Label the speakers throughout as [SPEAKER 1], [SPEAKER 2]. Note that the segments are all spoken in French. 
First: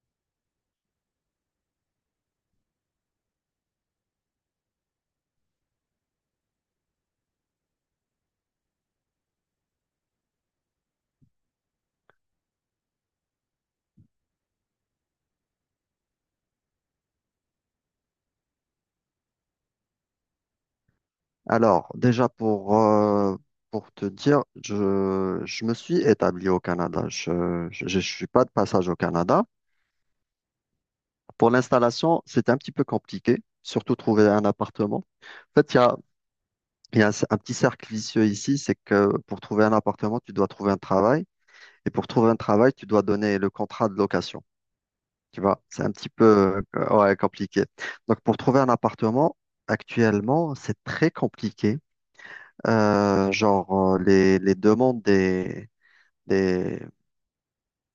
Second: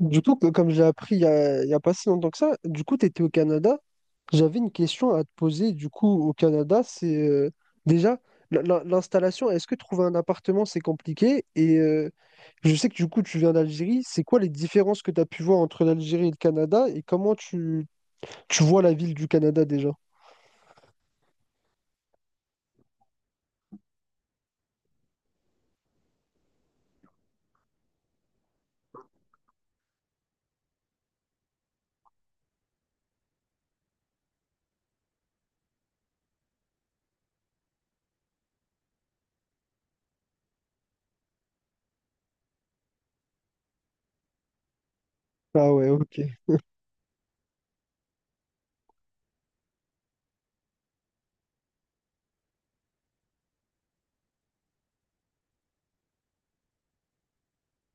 [SPEAKER 1] Du coup, comme j'ai appris il y a pas si longtemps que ça, du coup, tu étais au Canada. J'avais une question à te poser. Du coup, au Canada, c'est déjà l'installation. Est-ce que trouver un appartement, c'est compliqué? Et je sais que du coup, tu viens d'Algérie. C'est quoi les différences que tu as pu voir entre l'Algérie et le Canada? Et comment tu vois la ville du Canada déjà?
[SPEAKER 2] Alors, déjà pour te dire, je me suis établi au Canada. Je ne suis pas de passage au Canada. Pour l'installation, c'était un petit peu compliqué, surtout trouver un appartement. En fait, il y a un petit cercle vicieux ici, c'est que pour trouver un appartement, tu dois trouver un travail. Et pour trouver un travail, tu dois donner le contrat de location. Tu vois,
[SPEAKER 1] Ah
[SPEAKER 2] c'est
[SPEAKER 1] ouais,
[SPEAKER 2] un petit
[SPEAKER 1] ok.
[SPEAKER 2] peu ouais, compliqué. Donc, pour trouver un appartement, actuellement, c'est très compliqué. Genre, les demandes des,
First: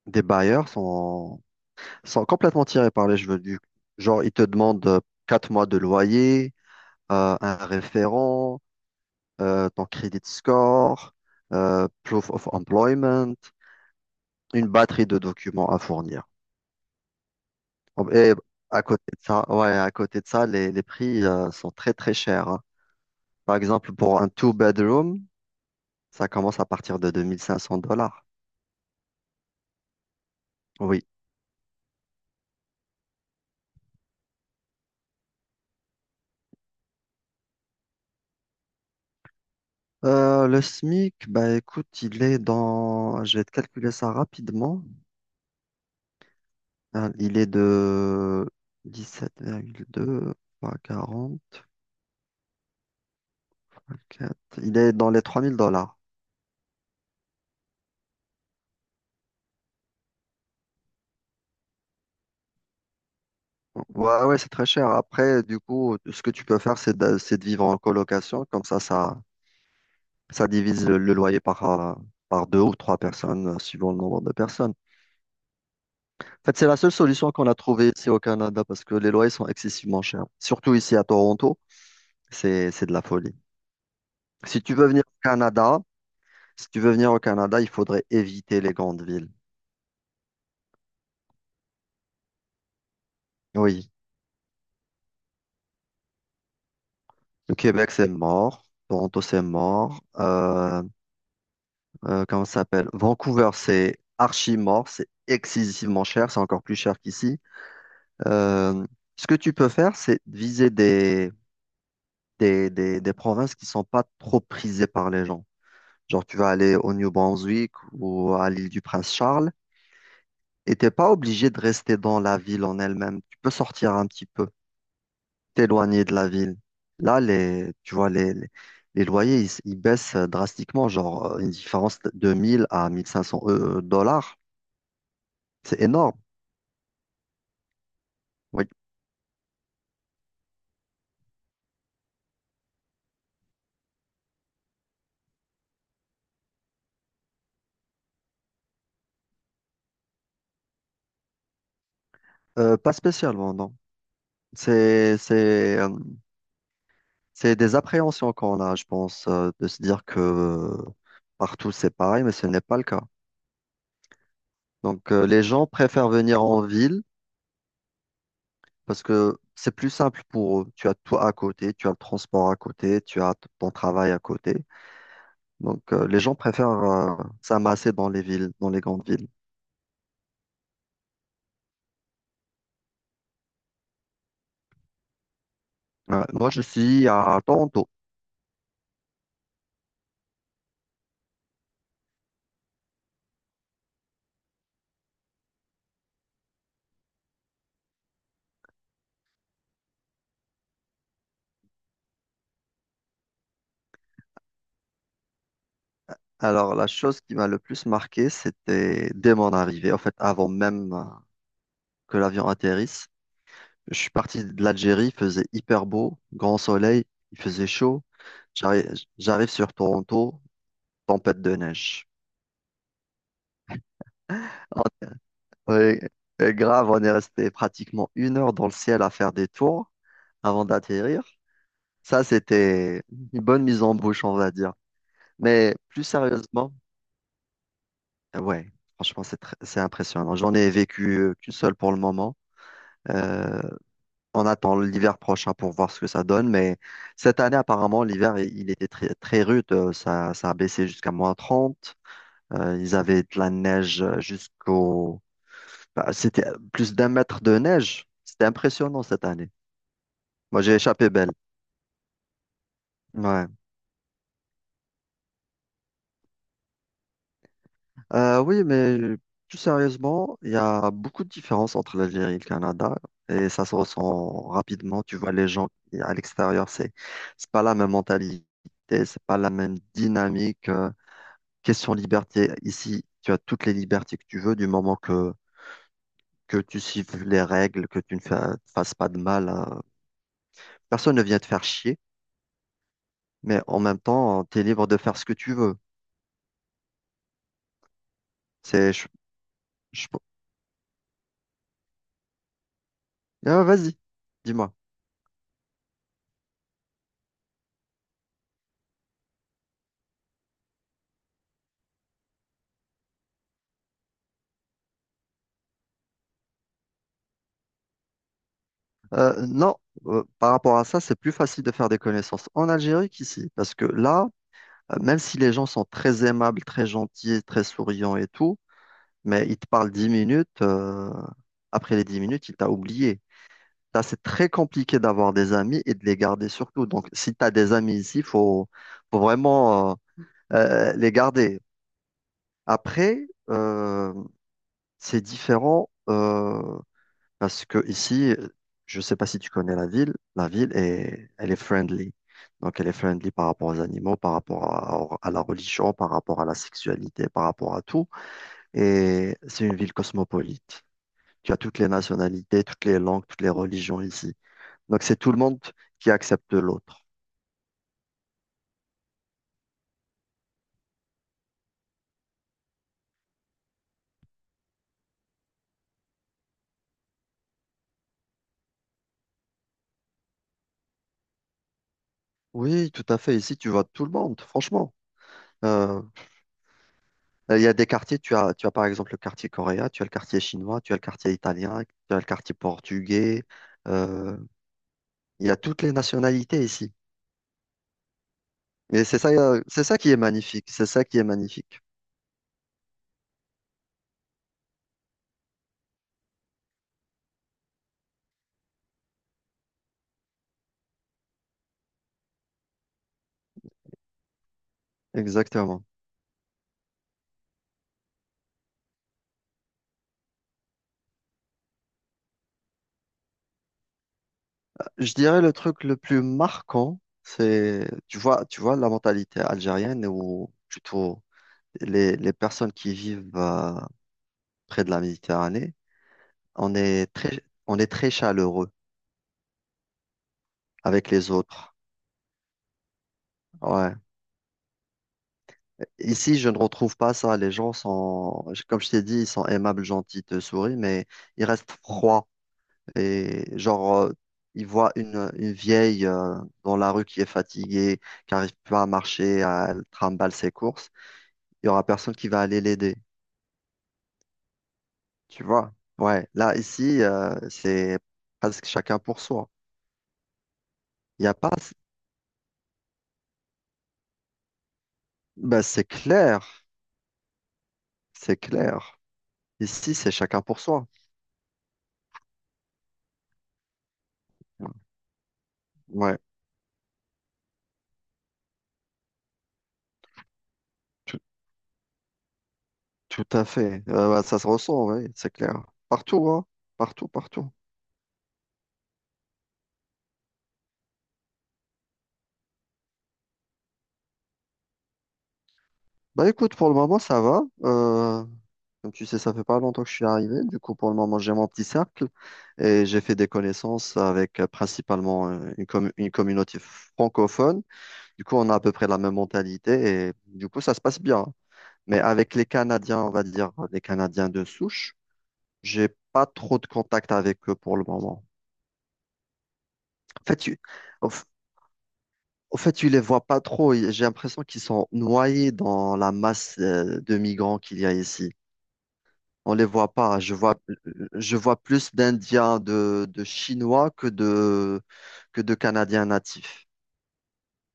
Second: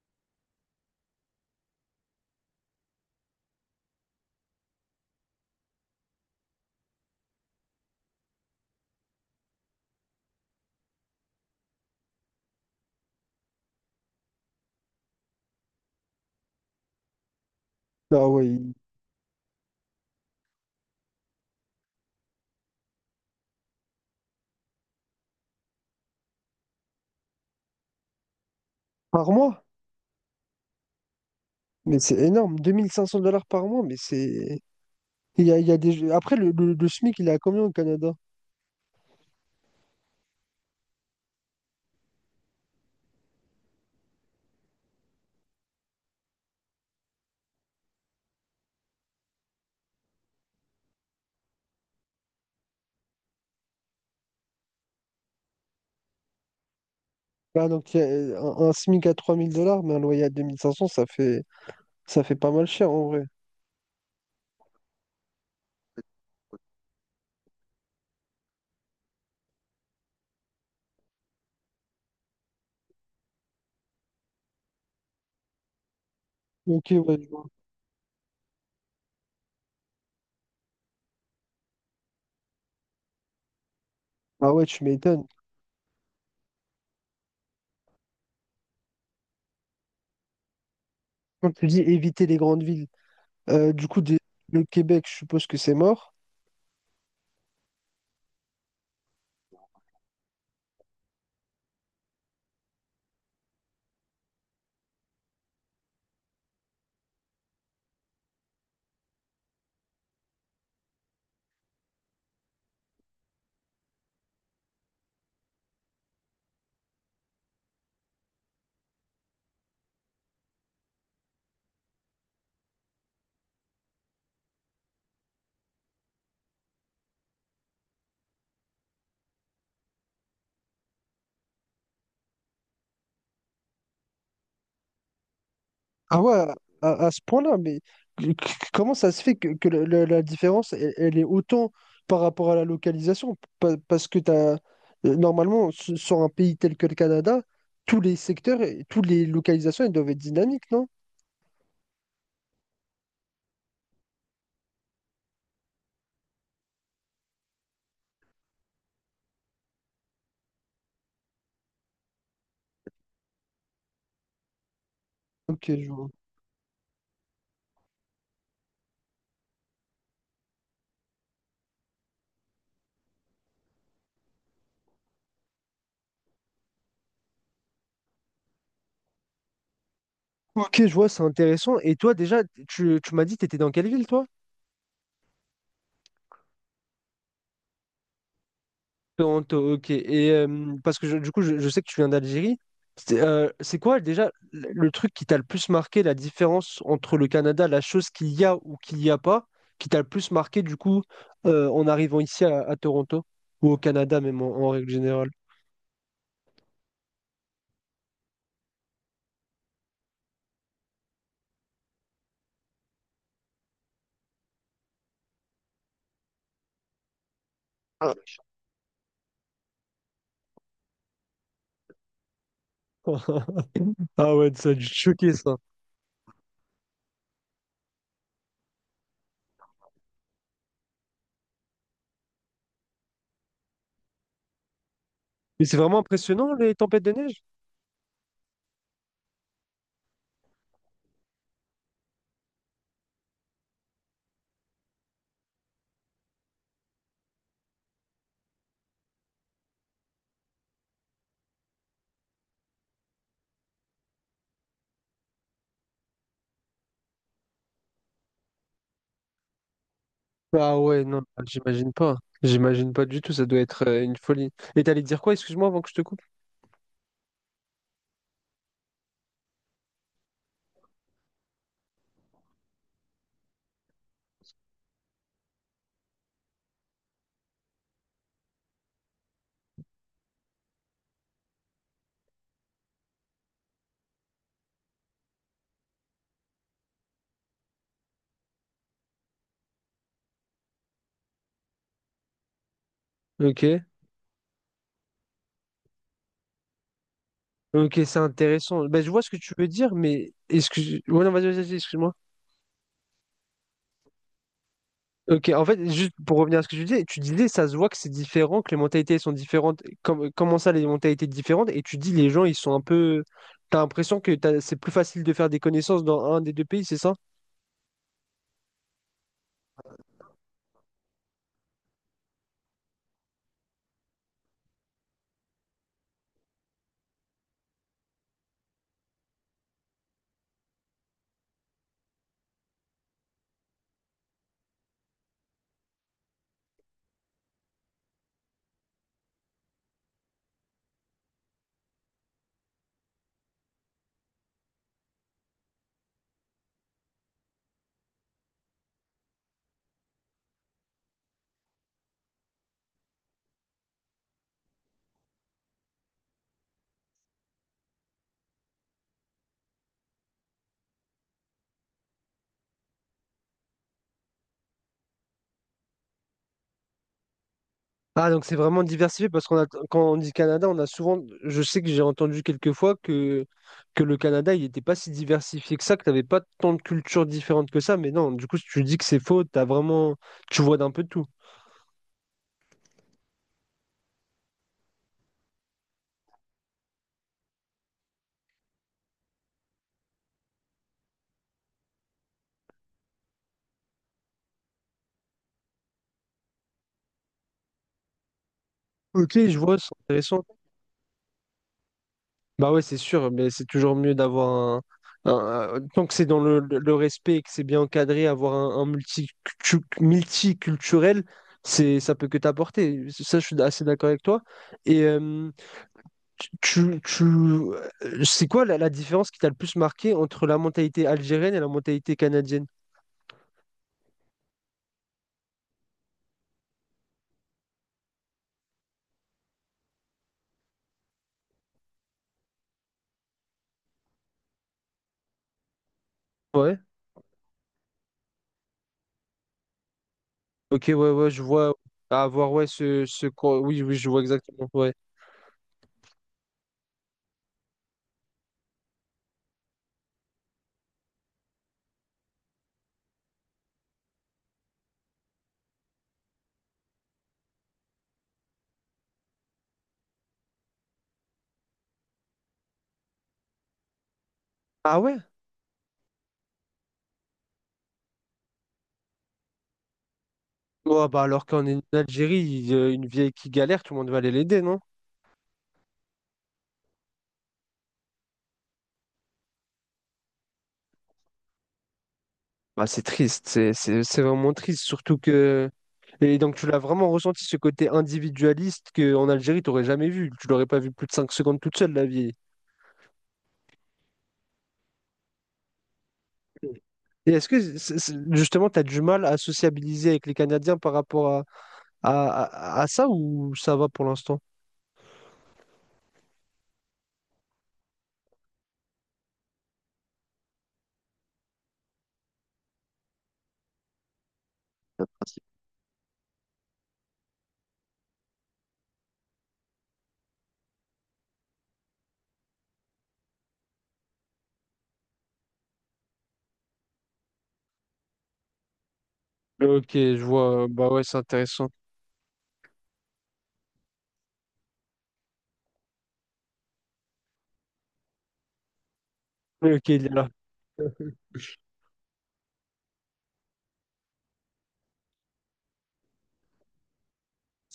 [SPEAKER 2] des bailleurs sont complètement tirées par les cheveux. Genre, ils te demandent 4 mois de loyer, un référent, ton credit score, proof of employment, une batterie de documents à fournir.
[SPEAKER 1] Ah
[SPEAKER 2] Et
[SPEAKER 1] ouais,
[SPEAKER 2] à côté de ça, ouais, à côté de ça, les prix, sont très, très chers, hein. Par exemple, pour un two-bedroom, ça commence à partir de 2500 dollars.
[SPEAKER 1] par mois?
[SPEAKER 2] Oui.
[SPEAKER 1] Mais c'est énorme. 2500 dollars par mois, mais c'est. Il y a des... Après, le SMIC, il est à combien au Canada?
[SPEAKER 2] Le SMIC, bah écoute, il est dans, je vais te calculer ça rapidement. Il est de 17,2 fois 40, fois 4. Il est dans les 3000 dollars.
[SPEAKER 1] Ah, donc, il y a un SMIC à 3000 dollars, mais un loyer à 2500 ça fait pas mal cher en vrai.
[SPEAKER 2] Ouais, ouais, c'est très cher. Après, du coup, ce que tu peux faire, c'est de vivre en colocation. Comme ça, ça divise le loyer par deux ou trois personnes, suivant le nombre de personnes. En fait, c'est la
[SPEAKER 1] Ok,
[SPEAKER 2] seule
[SPEAKER 1] ouais, je
[SPEAKER 2] solution
[SPEAKER 1] vois.
[SPEAKER 2] qu'on a trouvée ici au Canada parce que les loyers sont excessivement chers. Surtout ici à Toronto, c'est de la folie.
[SPEAKER 1] Ah
[SPEAKER 2] Si
[SPEAKER 1] ouais,
[SPEAKER 2] tu
[SPEAKER 1] tu
[SPEAKER 2] veux venir au
[SPEAKER 1] m'étonnes.
[SPEAKER 2] Canada, si tu veux venir au Canada, il faudrait éviter les grandes villes.
[SPEAKER 1] Quand tu dis éviter les grandes villes, du
[SPEAKER 2] Oui,
[SPEAKER 1] coup, le Québec, je suppose que c'est mort.
[SPEAKER 2] le Québec, c'est mort. Toronto, c'est mort. Comment ça s'appelle? Vancouver, c'est archi mort. C'est excessivement cher. C'est encore plus cher qu'ici. Euh, Ce que tu peux faire, c'est viser des provinces qui sont pas trop prisées par les gens. Genre, tu vas aller au New Brunswick ou à l'île du Prince-Charles et t'es pas obligé de rester dans la ville en elle-même. Tu peux sortir un petit peu, t'éloigner de la ville. Là, tu vois, les loyers, ils baissent drastiquement, genre une différence de 1 000 à 1 500 dollars. C'est énorme,
[SPEAKER 1] Ah ouais, à ce point-là, mais
[SPEAKER 2] oui.
[SPEAKER 1] comment ça se fait que la différence, elle est autant par rapport à la localisation? Parce que t'as, normalement, sur un pays tel que le Canada, tous les secteurs, et toutes les localisations, elles doivent être dynamiques, non?
[SPEAKER 2] Pas spécialement, non. C'est, c'est, euh, c'est des appréhensions qu'on a, je pense, de se dire que partout c'est pareil, mais ce n'est pas le cas. Donc, les gens
[SPEAKER 1] Ok, je vois.
[SPEAKER 2] préfèrent venir en ville parce que c'est plus simple pour eux. Tu as toi à côté, tu as le transport à côté, tu as ton travail à côté. Donc, les gens préfèrent s'amasser dans les villes, dans les grandes villes.
[SPEAKER 1] Ok, je vois, c'est intéressant. Et toi, déjà, tu m'as dit, t'étais dans quelle ville, toi?
[SPEAKER 2] Ouais. Moi, je suis à Toronto.
[SPEAKER 1] Toronto, ok. Et parce que du coup, je sais que tu viens d'Algérie. C'est quoi, déjà, le truc qui t'a le plus marqué, la différence entre le Canada, la chose qu'il y a ou qu'il n'y a pas, qui t'a le plus marqué, du coup, en arrivant ici à Toronto, ou au Canada, même en règle générale?
[SPEAKER 2] Alors, la chose qui m'a le plus marqué, c'était dès mon arrivée, en fait, avant même que l'avion atterrisse. Je suis parti de l'Algérie, il faisait hyper beau, grand soleil, il faisait chaud. J'arrive, j'arrive sur Toronto, tempête de neige.
[SPEAKER 1] Ah ouais, ça a dû te choquer, ça.
[SPEAKER 2] Ouais, et grave, on est resté pratiquement 1 heure dans le ciel à faire des tours avant d'atterrir. Ça, c'était une bonne mise en bouche, on va dire.
[SPEAKER 1] Mais
[SPEAKER 2] Mais
[SPEAKER 1] c'est vraiment
[SPEAKER 2] plus
[SPEAKER 1] impressionnant,
[SPEAKER 2] sérieusement,
[SPEAKER 1] les tempêtes de neige?
[SPEAKER 2] ouais, franchement, c'est impressionnant. J'en ai vécu qu'une seule pour le moment. Euh, on attend l'hiver prochain pour voir ce que ça donne. Mais cette année, apparemment, l'hiver, il était très, très rude. Ça a baissé jusqu'à -30. Ils avaient de la neige. Bah, c'était plus d'1 mètre de neige. C'était impressionnant cette année. Moi, j'ai
[SPEAKER 1] Ah ouais,
[SPEAKER 2] échappé
[SPEAKER 1] non,
[SPEAKER 2] belle.
[SPEAKER 1] bah, j'imagine pas. J'imagine pas du tout, ça
[SPEAKER 2] Ouais.
[SPEAKER 1] doit être une folie. Et t'allais dire quoi, excuse-moi, avant que je te coupe?
[SPEAKER 2] Oui, mais plus sérieusement, il y a beaucoup de différences entre l'Algérie et le Canada et ça se ressent rapidement. Tu vois, les gens à l'extérieur, c'est pas la même mentalité, c'est pas la même dynamique. Question liberté, ici, tu as toutes les libertés que tu veux du moment que tu suives les règles, que tu ne fasses pas de mal. Personne ne vient te faire chier, mais
[SPEAKER 1] Ok.
[SPEAKER 2] en même temps, tu es libre de faire ce que tu veux.
[SPEAKER 1] Ok, c'est intéressant.
[SPEAKER 2] C'est,
[SPEAKER 1] Bah,
[SPEAKER 2] je-
[SPEAKER 1] je vois ce que tu veux dire,
[SPEAKER 2] je-
[SPEAKER 1] mais excuse... Ouais, non, vas-y, vas-y, vas-y, excuse-moi.
[SPEAKER 2] vas-y, dis-moi.
[SPEAKER 1] Ok, en fait, juste pour revenir à ce que tu disais, ça se voit que c'est différent, que les mentalités sont différentes. Comment ça, les mentalités différentes? Et tu dis, les gens, ils sont un peu... T'as l'impression que c'est plus facile de faire des connaissances dans un des deux pays, c'est ça?
[SPEAKER 2] Non, par rapport à ça, c'est plus facile de faire des connaissances en Algérie qu'ici, parce que là, même si les gens sont très aimables, très gentils, très souriants et tout, mais ils te parlent 10 minutes, après les 10 minutes, ils t'ont oublié. Là, c'est très compliqué d'avoir des amis et de les garder surtout. Donc, si tu as des amis ici, il faut vraiment les garder. Après, c'est différent. Parce que ici, je ne sais pas si tu connais la ville, elle est friendly. Donc, elle est friendly par rapport aux animaux, par rapport à la religion, par rapport à la sexualité, par rapport à tout. Et c'est une ville cosmopolite. Tu as toutes les nationalités, toutes les langues, toutes les religions ici. Donc, c'est tout le monde qui accepte l'autre.
[SPEAKER 1] Ah, donc c'est vraiment diversifié, parce qu'on a, quand on dit Canada, on a souvent... Je sais que j'ai entendu quelques fois que le Canada, il n'était pas si diversifié que ça, que t'avais pas tant de cultures différentes que ça. Mais non, du coup, si tu dis que c'est faux, t'as vraiment... Tu vois d'un peu tout.
[SPEAKER 2] Oui, tout à fait. Ici, tu vois tout le monde, franchement. Euh, il y a des quartiers, tu as par exemple le quartier coréen, tu as le quartier chinois, tu as le quartier italien, tu as le quartier portugais. euh, Il y a toutes les nationalités ici. Et c'est ça,
[SPEAKER 1] Ok, je
[SPEAKER 2] euh,
[SPEAKER 1] vois,
[SPEAKER 2] c'est
[SPEAKER 1] c'est
[SPEAKER 2] ça qui est
[SPEAKER 1] intéressant.
[SPEAKER 2] magnifique. C'est ça qui est magnifique.
[SPEAKER 1] Bah ouais, c'est sûr, mais c'est toujours mieux d'avoir Tant que c'est dans le respect et que c'est bien encadré, avoir multiculturel, c'est, ça peut que t'apporter. Ça, je suis assez d'accord avec toi. Et
[SPEAKER 2] Exactement.
[SPEAKER 1] tu, c'est quoi la différence qui t'a le plus marqué entre la mentalité algérienne et la mentalité canadienne?
[SPEAKER 2] Je dirais le truc le plus marquant, tu vois la mentalité algérienne ou plutôt les personnes qui vivent près de la Méditerranée. On
[SPEAKER 1] Ouais.
[SPEAKER 2] est très, on est très chaleureux
[SPEAKER 1] Ok, ouais,
[SPEAKER 2] avec
[SPEAKER 1] ouais,
[SPEAKER 2] les
[SPEAKER 1] je vois.
[SPEAKER 2] autres.
[SPEAKER 1] À voir, ouais, Oui,
[SPEAKER 2] Ouais.
[SPEAKER 1] oui, je vois exactement. Ouais.
[SPEAKER 2] Ici, je ne retrouve pas ça. Les gens sont, comme je t'ai dit, ils sont aimables, gentils, te sourient, mais ils restent froids. Et genre, il voit une vieille dans la rue qui est fatiguée, qui n'arrive pas à marcher, elle trimballe ses courses. Il y aura personne qui va aller l'aider.
[SPEAKER 1] Ah ouais?
[SPEAKER 2] Tu vois? Ouais. Là, ici, c'est presque chacun pour soi.
[SPEAKER 1] Ouais, bah
[SPEAKER 2] Il n'y a
[SPEAKER 1] alors
[SPEAKER 2] pas.
[SPEAKER 1] qu'on est en Algérie, il y a une vieille qui galère, tout le monde va aller l'aider, non?
[SPEAKER 2] Ben, c'est clair. C'est clair. Ici, c'est chacun pour soi.
[SPEAKER 1] Bah, c'est triste, c'est vraiment triste, surtout que...
[SPEAKER 2] Ouais.
[SPEAKER 1] Et donc tu l'as vraiment ressenti ce côté individualiste qu'en Algérie, tu n'aurais jamais vu. Tu l'aurais pas vu plus de
[SPEAKER 2] Tout,
[SPEAKER 1] 5 secondes toute seule, la vie.
[SPEAKER 2] tout à fait. Ouais, ça se ressent, oui, c'est clair. Partout, hein. Partout,
[SPEAKER 1] Et est-ce
[SPEAKER 2] partout.
[SPEAKER 1] que justement, tu as du mal à sociabiliser avec les Canadiens par rapport à, à ça ou ça va pour l'instant?
[SPEAKER 2] Bah écoute, pour le moment, ça va. Comme tu sais, ça fait pas longtemps que je suis arrivé. Du coup, pour le moment, j'ai mon petit cercle et j'ai fait des connaissances avec principalement une communauté francophone. Du coup, on a à peu près la même mentalité et du coup, ça se passe bien. Mais avec les Canadiens, on va dire les Canadiens de souche, j'ai pas trop de contact avec eux pour le moment.
[SPEAKER 1] Ok, je
[SPEAKER 2] En fait,
[SPEAKER 1] vois. Bah ouais,
[SPEAKER 2] au
[SPEAKER 1] c'est
[SPEAKER 2] f-
[SPEAKER 1] intéressant.
[SPEAKER 2] au fait, tu les vois pas trop. J'ai l'impression qu'ils sont noyés dans la masse de migrants qu'il y a ici. On les
[SPEAKER 1] Ok,
[SPEAKER 2] voit
[SPEAKER 1] il est
[SPEAKER 2] pas.
[SPEAKER 1] là.
[SPEAKER 2] Je vois plus d'Indiens, de Chinois que de Canadiens natifs.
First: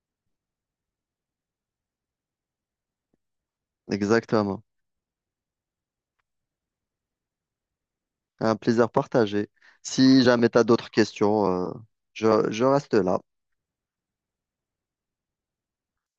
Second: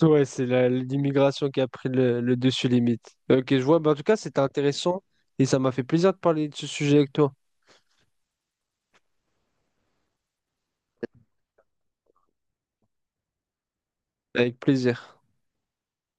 [SPEAKER 1] Ouais, c'est l'immigration qui a pris le dessus limite. Ok, je vois. Bah, en tout cas, c'était
[SPEAKER 2] Exactement.
[SPEAKER 1] intéressant et ça m'a fait plaisir de parler de ce sujet avec toi.
[SPEAKER 2] Un plaisir partagé. Si jamais tu as d'autres questions, je reste là.
[SPEAKER 1] Avec plaisir.